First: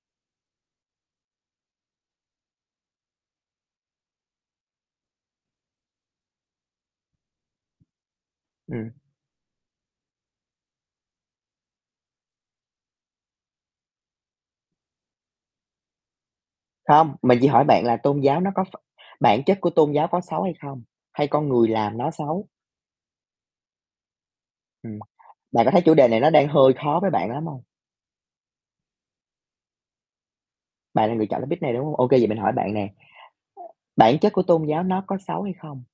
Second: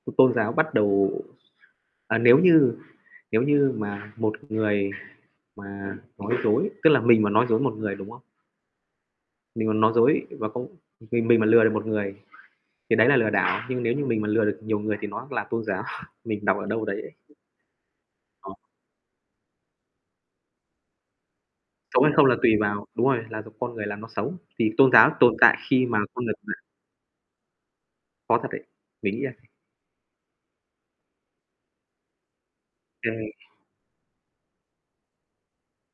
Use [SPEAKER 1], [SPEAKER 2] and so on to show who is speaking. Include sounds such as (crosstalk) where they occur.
[SPEAKER 1] Ừm, tôn giáo bắt đầu à, nếu như, nếu như mà một người mà nói dối, tức là mình mà nói dối một người, đúng không?
[SPEAKER 2] Ừm.
[SPEAKER 1] Mình mà nói dối và không mình mình mà lừa được một người, thì đấy là lừa đảo, nhưng nếu như mình mà lừa được nhiều người thì nó là tôn giáo, mình đọc ở đâu đấy.
[SPEAKER 2] Không, mình chỉ hỏi bạn là tôn giáo nó
[SPEAKER 1] Ờ.
[SPEAKER 2] có ph bản chất của tôn giáo có xấu hay không, hay con người làm
[SPEAKER 1] Xấu
[SPEAKER 2] nó
[SPEAKER 1] hay không là
[SPEAKER 2] xấu?
[SPEAKER 1] tùy vào đúng rồi, là con người làm nó xấu. Thì tôn
[SPEAKER 2] Ừm,
[SPEAKER 1] giáo tồn tại
[SPEAKER 2] bạn có thấy
[SPEAKER 1] khi
[SPEAKER 2] chủ
[SPEAKER 1] mà
[SPEAKER 2] đề này
[SPEAKER 1] con
[SPEAKER 2] nó
[SPEAKER 1] người
[SPEAKER 2] đang
[SPEAKER 1] (unintelligible)
[SPEAKER 2] hơi khó với bạn lắm hông?
[SPEAKER 1] Khó thật đấy, mình nghĩ là
[SPEAKER 2] Bạn là người chọn topic này, đúng hông? Ô kê vậy mình hỏi bạn nè,
[SPEAKER 1] À.
[SPEAKER 2] bản chất của tôn giáo nó có xấu hay không?